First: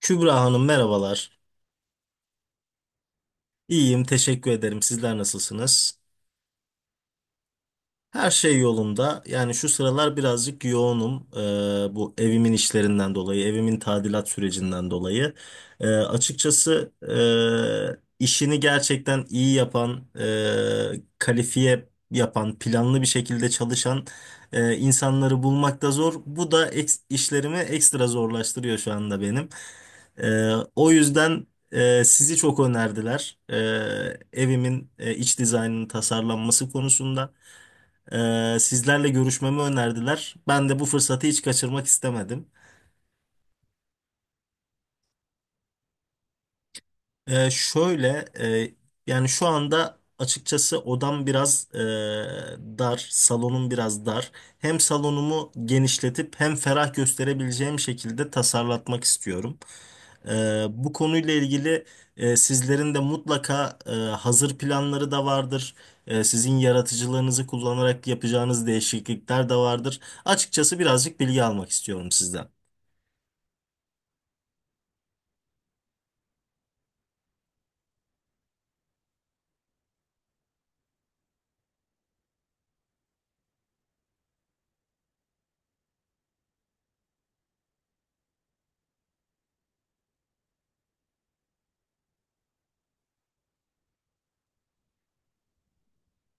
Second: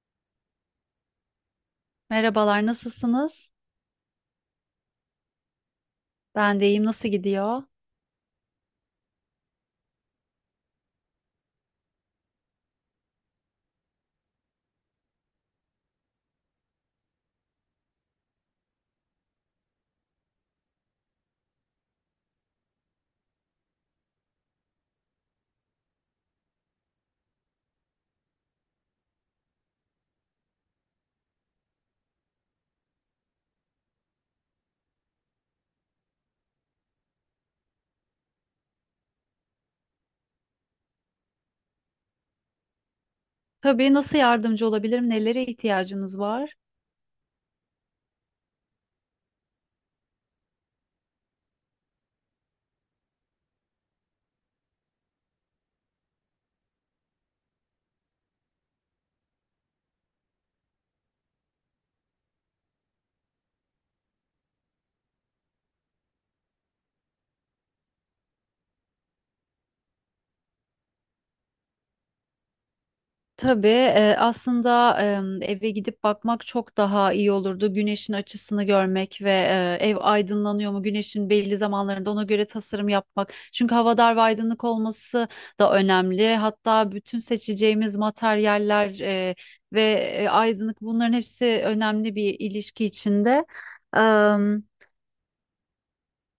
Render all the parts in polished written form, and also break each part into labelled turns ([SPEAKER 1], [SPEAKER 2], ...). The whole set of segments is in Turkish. [SPEAKER 1] Kübra Hanım merhabalar.
[SPEAKER 2] Merhabalar, nasılsınız?
[SPEAKER 1] İyiyim, teşekkür ederim. Sizler nasılsınız?
[SPEAKER 2] Ben de iyiyim, nasıl gidiyor?
[SPEAKER 1] Her şey yolunda. Yani şu sıralar birazcık yoğunum. Bu evimin işlerinden dolayı, evimin tadilat sürecinden dolayı. Açıkçası işini gerçekten iyi yapan, kalifiye yapan, planlı bir şekilde çalışan insanları bulmak da zor. Bu da işlerimi ekstra zorlaştırıyor şu anda benim. O yüzden sizi çok önerdiler. Evimin iç dizaynının tasarlanması konusunda. Sizlerle görüşmemi önerdiler. Ben de bu fırsatı hiç kaçırmak istemedim.
[SPEAKER 2] Tabii, nasıl yardımcı olabilirim? Nelere ihtiyacınız var?
[SPEAKER 1] Ee, şöyle, e, Yani şu anda açıkçası odam biraz dar, salonum biraz dar. Hem salonumu genişletip hem ferah gösterebileceğim şekilde tasarlatmak istiyorum. Bu konuyla ilgili sizlerin de mutlaka hazır planları da vardır. Sizin yaratıcılığınızı kullanarak yapacağınız değişiklikler de vardır. Açıkçası birazcık bilgi almak istiyorum sizden.
[SPEAKER 2] Tabii, aslında eve gidip bakmak çok daha iyi olurdu. Güneşin açısını görmek ve ev aydınlanıyor mu? Güneşin belli zamanlarında ona göre tasarım yapmak. Çünkü hava dar ve aydınlık olması da önemli. Hatta bütün seçeceğimiz materyaller ve aydınlık bunların hepsi önemli bir ilişki içinde.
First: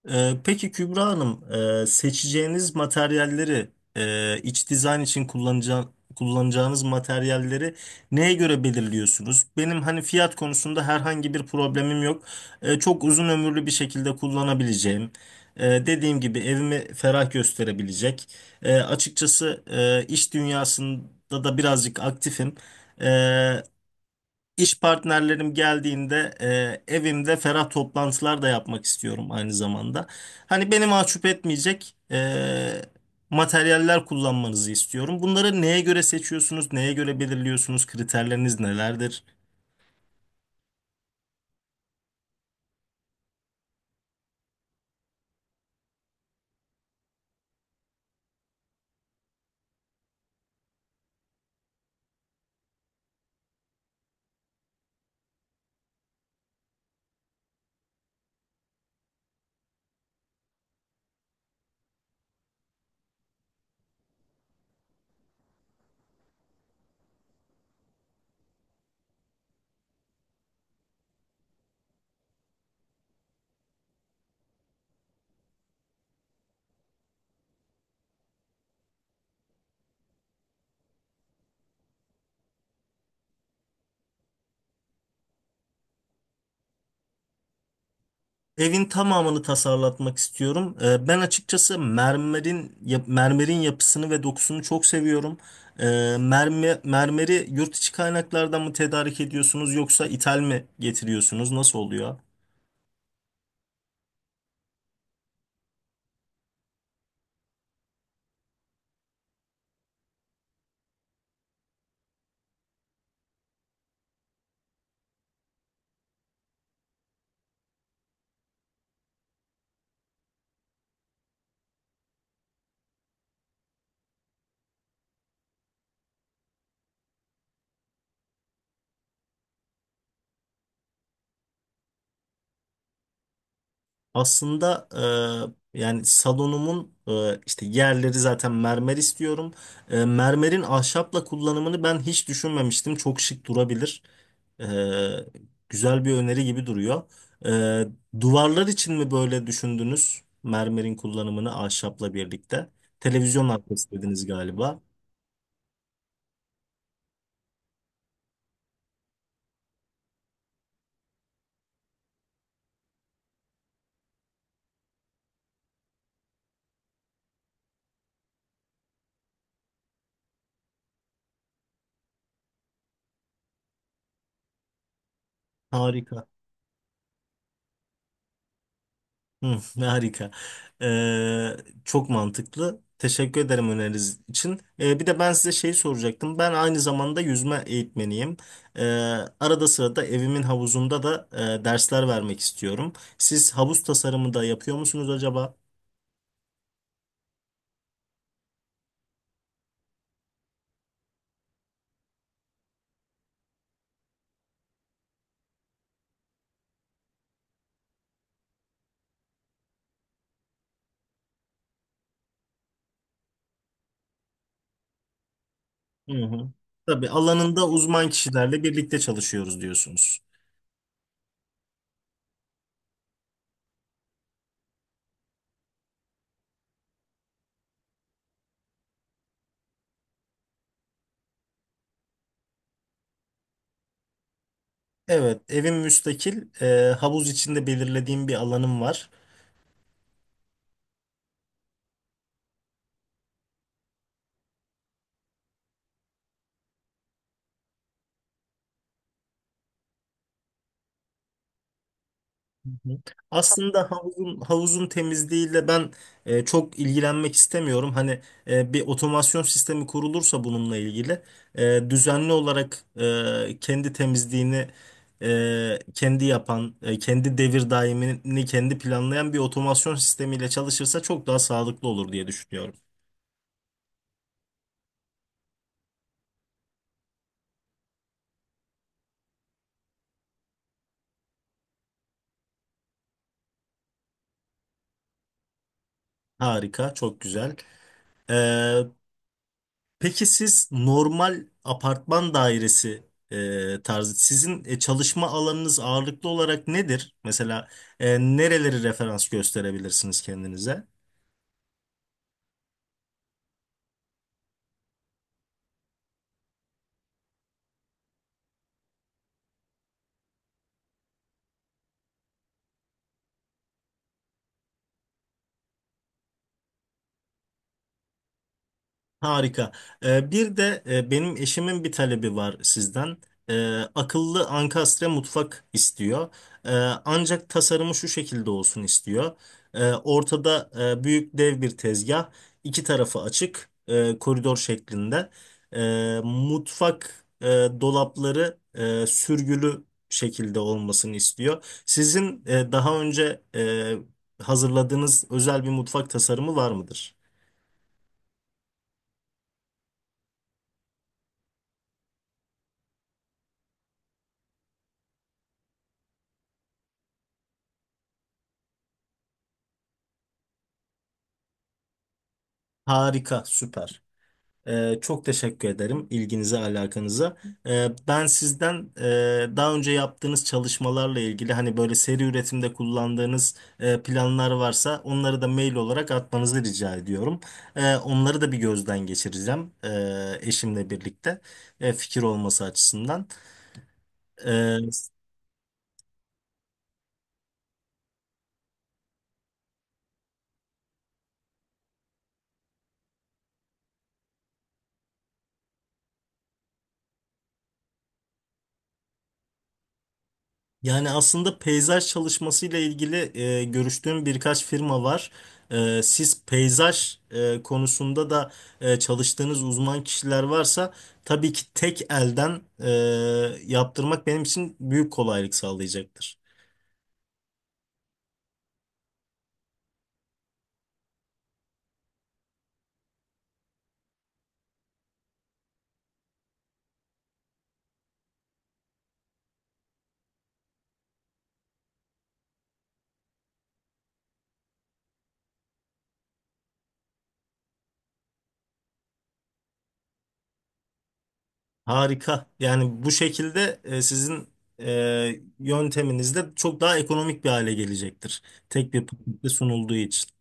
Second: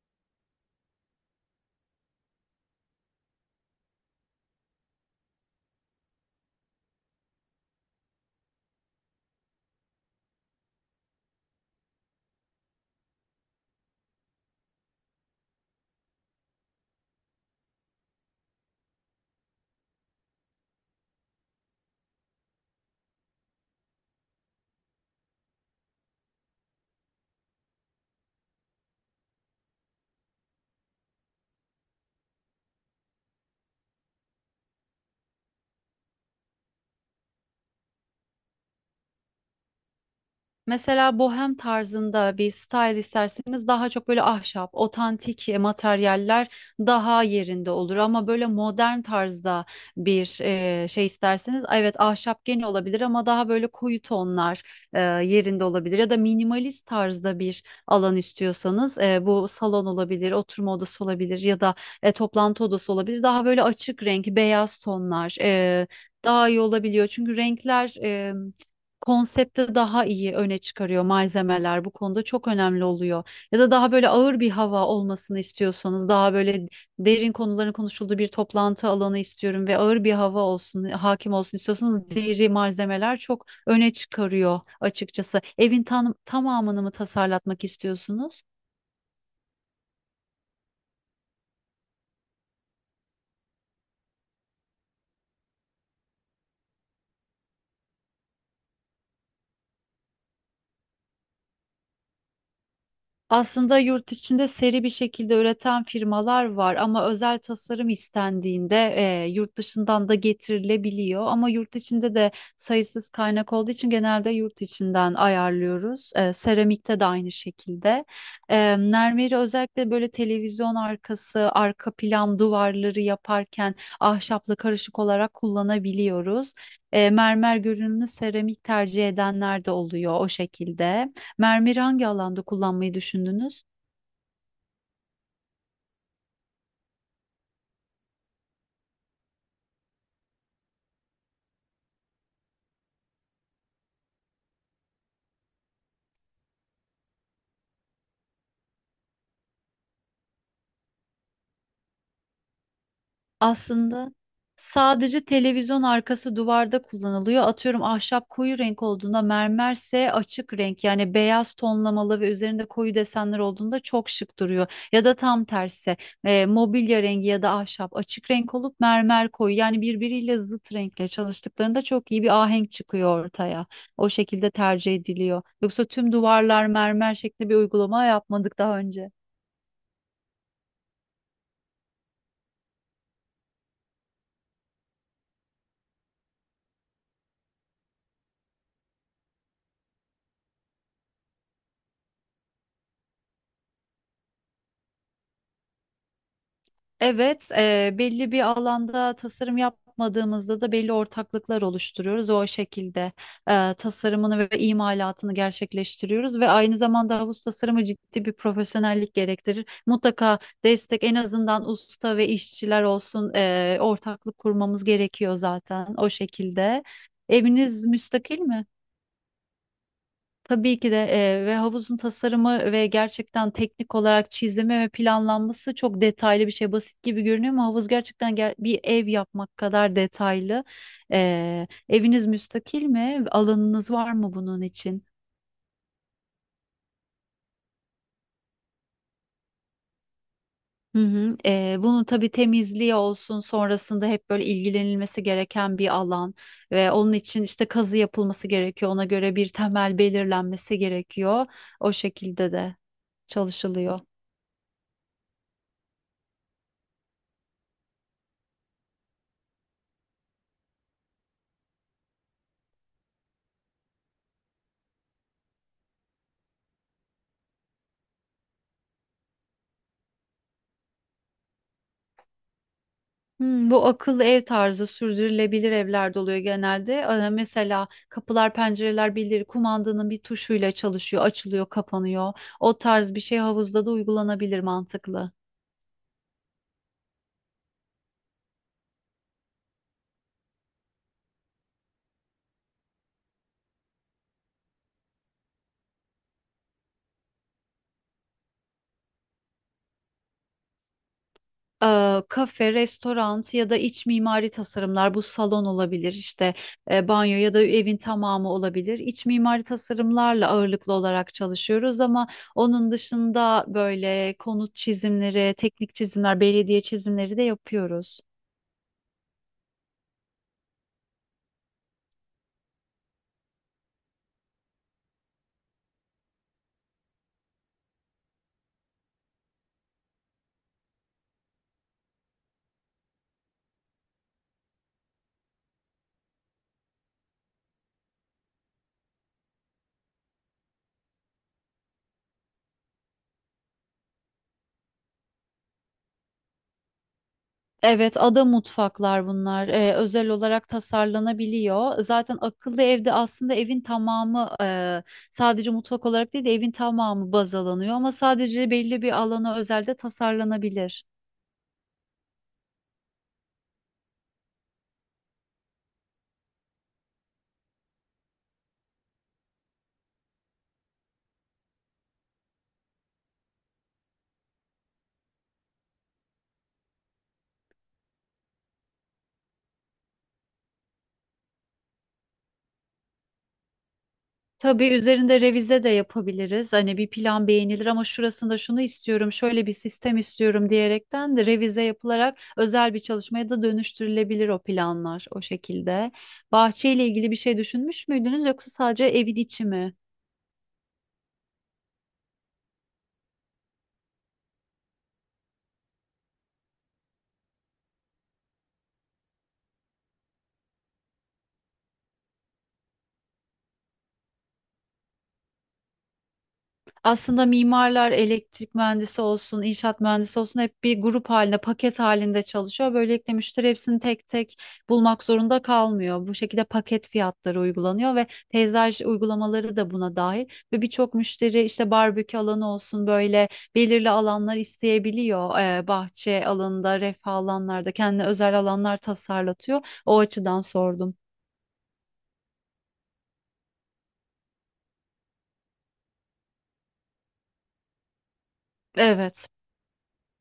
[SPEAKER 1] Peki Kübra Hanım, seçeceğiniz materyalleri, iç dizayn için kullanacağınız materyalleri neye göre belirliyorsunuz? Benim hani fiyat konusunda herhangi bir problemim yok. Çok uzun ömürlü bir şekilde kullanabileceğim. Dediğim gibi evimi ferah gösterebilecek. Açıkçası iş dünyasında da birazcık aktifim. E, İş partnerlerim geldiğinde evimde ferah toplantılar da yapmak istiyorum aynı zamanda. Hani beni mahcup etmeyecek materyaller kullanmanızı istiyorum. Bunları neye göre seçiyorsunuz, neye göre belirliyorsunuz, kriterleriniz nelerdir?
[SPEAKER 2] Mesela bohem tarzında bir style isterseniz daha çok böyle ahşap, otantik materyaller daha yerinde olur. Ama böyle modern tarzda bir şey isterseniz evet ahşap gene olabilir ama daha böyle koyu tonlar yerinde olabilir. Ya da minimalist tarzda bir alan istiyorsanız bu salon olabilir, oturma odası olabilir ya da toplantı odası olabilir. Daha böyle açık renk, beyaz tonlar daha iyi olabiliyor. Çünkü renkler. Konsepti daha iyi öne çıkarıyor, malzemeler bu konuda çok önemli oluyor. Ya da daha böyle ağır bir hava olmasını istiyorsanız, daha böyle derin konuların konuşulduğu bir toplantı alanı istiyorum ve ağır bir hava olsun, hakim olsun istiyorsanız, deri malzemeler çok öne çıkarıyor açıkçası. Evin tamamını mı tasarlatmak istiyorsunuz?
[SPEAKER 1] Evin tamamını tasarlatmak istiyorum. Ben açıkçası mermerin yapısını ve dokusunu çok seviyorum. E, Mermeri yurt içi kaynaklardan mı tedarik ediyorsunuz yoksa ithal mi getiriyorsunuz? Nasıl oluyor?
[SPEAKER 2] Aslında yurt içinde seri bir şekilde üreten firmalar var ama özel tasarım istendiğinde yurt dışından da getirilebiliyor. Ama yurt içinde de sayısız kaynak olduğu için genelde yurt içinden ayarlıyoruz. Seramikte de aynı şekilde. Mermeri özellikle böyle televizyon arkası, arka plan duvarları yaparken ahşapla karışık olarak kullanabiliyoruz. Mermer görünümlü seramik tercih edenler de oluyor o şekilde. Mermeri hangi alanda kullanmayı düşündünüz?
[SPEAKER 1] Aslında yani salonumun işte yerleri zaten mermer istiyorum. Mermerin ahşapla kullanımını ben hiç düşünmemiştim. Çok şık durabilir. E, Güzel bir öneri gibi duruyor. Duvarlar için mi böyle düşündünüz? Mermerin kullanımını ahşapla birlikte. Televizyon arkası
[SPEAKER 2] Aslında
[SPEAKER 1] dediniz galiba.
[SPEAKER 2] sadece televizyon arkası duvarda kullanılıyor. Atıyorum, ahşap koyu renk olduğunda mermerse açık renk, yani beyaz tonlamalı ve üzerinde koyu desenler olduğunda çok şık duruyor. Ya da tam tersi, mobilya rengi ya da ahşap açık renk olup mermer koyu, yani birbiriyle zıt renkle çalıştıklarında çok iyi bir ahenk çıkıyor ortaya. O şekilde tercih ediliyor. Yoksa tüm
[SPEAKER 1] Harika.
[SPEAKER 2] duvarlar mermer şeklinde bir uygulama yapmadık daha önce.
[SPEAKER 1] Hı, ne harika. Ee, Çok mantıklı. Teşekkür ederim öneriniz için. Bir de ben size şey soracaktım. Ben aynı zamanda yüzme eğitmeniyim. Ee, Arada sırada evimin havuzunda da dersler vermek istiyorum. Siz havuz tasarımı da yapıyor musunuz acaba?
[SPEAKER 2] Evet, belli bir alanda tasarım yapmadığımızda da belli ortaklıklar oluşturuyoruz. O şekilde tasarımını ve imalatını gerçekleştiriyoruz ve aynı zamanda havuz tasarımı ciddi bir profesyonellik gerektirir. Mutlaka destek, en azından usta ve işçiler olsun, ortaklık kurmamız gerekiyor zaten o
[SPEAKER 1] Hı hı.
[SPEAKER 2] şekilde.
[SPEAKER 1] Tabii alanında
[SPEAKER 2] Eviniz
[SPEAKER 1] uzman
[SPEAKER 2] müstakil
[SPEAKER 1] kişilerle
[SPEAKER 2] mi?
[SPEAKER 1] birlikte çalışıyoruz diyorsunuz.
[SPEAKER 2] Tabii ki de ve havuzun tasarımı ve gerçekten teknik olarak çizimi ve planlanması çok detaylı bir şey. Basit gibi görünüyor ama havuz gerçekten bir ev yapmak kadar detaylı. Eviniz müstakil mi? Alanınız var mı bunun için?
[SPEAKER 1] Evet, evim müstakil. Havuz içinde belirlediğim bir alanım var.
[SPEAKER 2] Hı hı. Bunun tabii temizliği olsun, sonrasında hep böyle ilgilenilmesi gereken bir alan ve onun için işte kazı yapılması gerekiyor. Ona göre bir temel belirlenmesi gerekiyor. O şekilde
[SPEAKER 1] Hı
[SPEAKER 2] de
[SPEAKER 1] hı. Aslında
[SPEAKER 2] çalışılıyor.
[SPEAKER 1] havuzun temizliğiyle ben çok ilgilenmek istemiyorum. Hani bir otomasyon sistemi kurulursa bununla ilgili düzenli olarak kendi temizliğini kendi yapan, kendi devir daimini kendi planlayan bir otomasyon sistemiyle çalışırsa çok daha sağlıklı olur diye düşünüyorum.
[SPEAKER 2] Hmm, bu akıllı ev tarzı sürdürülebilir evlerde oluyor genelde. Mesela kapılar, pencereler birileri kumandanın bir tuşuyla çalışıyor, açılıyor, kapanıyor. O tarz bir şey havuzda da uygulanabilir, mantıklı.
[SPEAKER 1] Harika, çok güzel. E, Peki siz normal apartman dairesi tarzı sizin çalışma alanınız ağırlıklı olarak nedir? Mesela nereleri referans gösterebilirsiniz kendinize?
[SPEAKER 2] Kafe, restoran ya da iç mimari tasarımlar, bu salon olabilir işte, banyo ya da evin tamamı olabilir. İç mimari tasarımlarla ağırlıklı olarak çalışıyoruz ama onun dışında böyle konut çizimleri, teknik çizimler, belediye çizimleri de yapıyoruz.
[SPEAKER 1] Harika. Bir de benim eşimin bir talebi var sizden. Akıllı ankastre mutfak istiyor. Ee, Ancak tasarımı şu şekilde olsun istiyor. Ortada büyük dev bir tezgah, iki tarafı açık, koridor şeklinde. Mutfak dolapları sürgülü şekilde olmasını istiyor. Sizin daha önce hazırladığınız özel bir mutfak tasarımı var mıdır?
[SPEAKER 2] Evet, ada mutfaklar bunlar. Özel olarak tasarlanabiliyor. Zaten akıllı evde aslında evin tamamı, sadece mutfak olarak değil de evin tamamı baz alınıyor ama sadece belli bir alana özel de tasarlanabilir.
[SPEAKER 1] Harika, süper. Çok teşekkür ederim ilginize, alakanıza. Ben sizden daha önce yaptığınız çalışmalarla ilgili hani böyle seri üretimde kullandığınız planlar varsa onları da mail olarak atmanızı rica ediyorum. Onları da bir gözden geçireceğim eşimle birlikte fikir olması açısından.
[SPEAKER 2] Tabii üzerinde revize de yapabiliriz. Hani bir plan beğenilir ama şurasında şunu istiyorum, şöyle bir sistem istiyorum diyerekten de revize yapılarak özel bir çalışmaya da dönüştürülebilir o planlar o şekilde. Bahçeyle ilgili bir şey düşünmüş müydünüz yoksa sadece evin içi mi?
[SPEAKER 1] Yani aslında peyzaj çalışmasıyla ilgili görüştüğüm birkaç firma var. Siz peyzaj konusunda da çalıştığınız uzman kişiler varsa tabii ki tek elden yaptırmak benim için büyük kolaylık sağlayacaktır.
[SPEAKER 2] Aslında mimarlar, elektrik mühendisi olsun, inşaat mühendisi olsun, hep bir grup halinde, paket halinde çalışıyor. Böylelikle müşteri hepsini tek tek bulmak zorunda kalmıyor. Bu şekilde paket fiyatları uygulanıyor ve peyzaj uygulamaları da buna dahil. Ve birçok müşteri işte barbekü alanı olsun, böyle belirli alanlar isteyebiliyor. Bahçe alanında, refah alanlarda kendine özel alanlar tasarlatıyor. O açıdan sordum.
[SPEAKER 1] Harika. Yani bu şekilde sizin yönteminiz de çok daha ekonomik bir hale gelecektir. Tek bir pakette
[SPEAKER 2] Evet.
[SPEAKER 1] sunulduğu için.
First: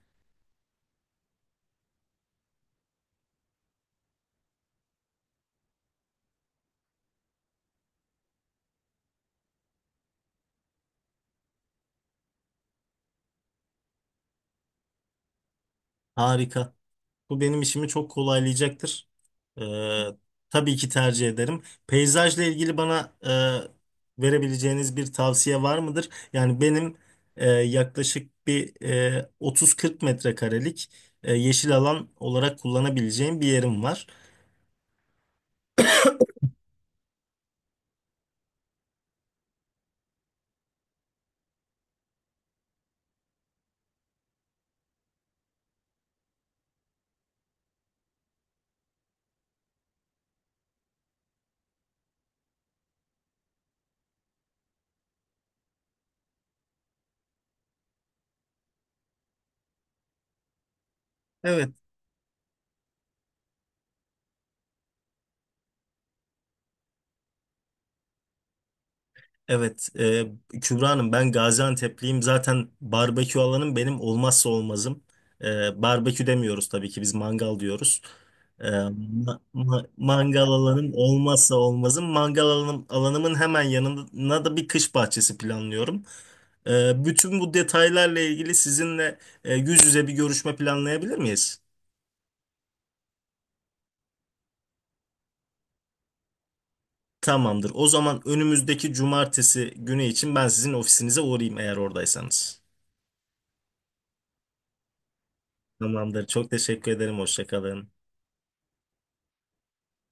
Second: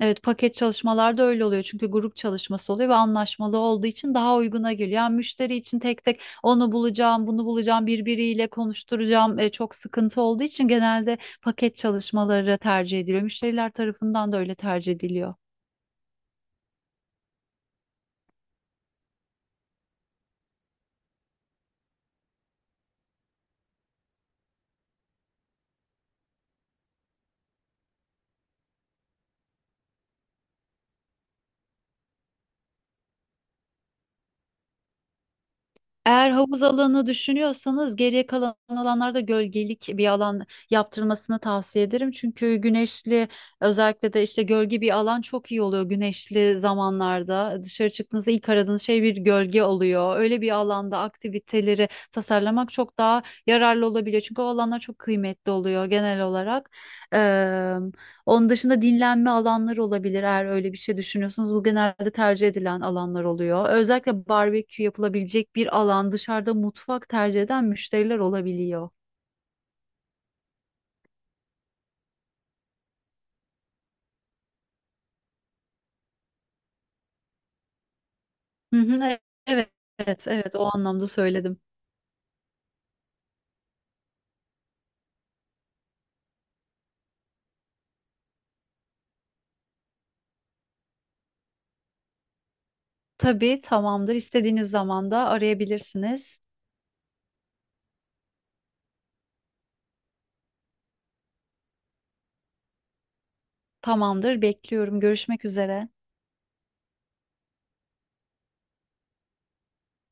[SPEAKER 2] Evet, paket çalışmalarda öyle oluyor çünkü grup çalışması oluyor ve anlaşmalı olduğu için daha uyguna geliyor. Yani müşteri için tek tek onu bulacağım, bunu bulacağım, birbiriyle konuşturacağım, çok sıkıntı olduğu için genelde paket çalışmaları tercih ediliyor. Müşteriler tarafından da öyle tercih ediliyor.
[SPEAKER 1] Harika. Bu benim işimi çok kolaylayacaktır. Ee, tabii ki tercih ederim. Peyzajla ilgili bana verebileceğiniz bir tavsiye var mıdır? Yani benim yaklaşık 30-40 metrekarelik yeşil alan olarak kullanabileceğim bir yerim var.
[SPEAKER 2] Eğer havuz alanı düşünüyorsanız, geriye kalan alanlarda gölgelik bir alan yaptırmasını tavsiye ederim. Çünkü güneşli, özellikle de işte gölge bir alan çok iyi oluyor güneşli zamanlarda. Dışarı çıktığınızda ilk aradığınız şey bir gölge oluyor. Öyle bir alanda aktiviteleri tasarlamak çok daha yararlı olabiliyor. Çünkü o alanlar çok kıymetli oluyor genel olarak. Onun dışında dinlenme alanları olabilir eğer öyle bir şey düşünüyorsanız. Bu
[SPEAKER 1] Evet,
[SPEAKER 2] genelde tercih edilen alanlar oluyor. Özellikle barbekü yapılabilecek bir alan, dışarıda mutfak tercih eden müşteriler olabiliyor.
[SPEAKER 1] Evet, e, Kübra Hanım ben Gaziantep'liyim. Zaten barbekü alanım benim olmazsa olmazım. Barbekü demiyoruz tabii ki biz mangal diyoruz.
[SPEAKER 2] Hı hı, evet, evet,
[SPEAKER 1] Mangal
[SPEAKER 2] evet, o
[SPEAKER 1] alanım
[SPEAKER 2] anlamda
[SPEAKER 1] olmazsa
[SPEAKER 2] söyledim.
[SPEAKER 1] olmazım. Mangal alanım, alanımın hemen yanına da bir kış bahçesi planlıyorum. Bütün bu detaylarla ilgili sizinle yüz yüze bir görüşme planlayabilir miyiz?
[SPEAKER 2] Tabii tamamdır. İstediğiniz zaman da arayabilirsiniz.
[SPEAKER 1] Tamamdır. O zaman önümüzdeki cumartesi günü için ben sizin ofisinize uğrayayım eğer oradaysanız.
[SPEAKER 2] Tamamdır, bekliyorum. Görüşmek üzere.
[SPEAKER 1] Tamamdır. Çok teşekkür ederim. Hoşça kalın.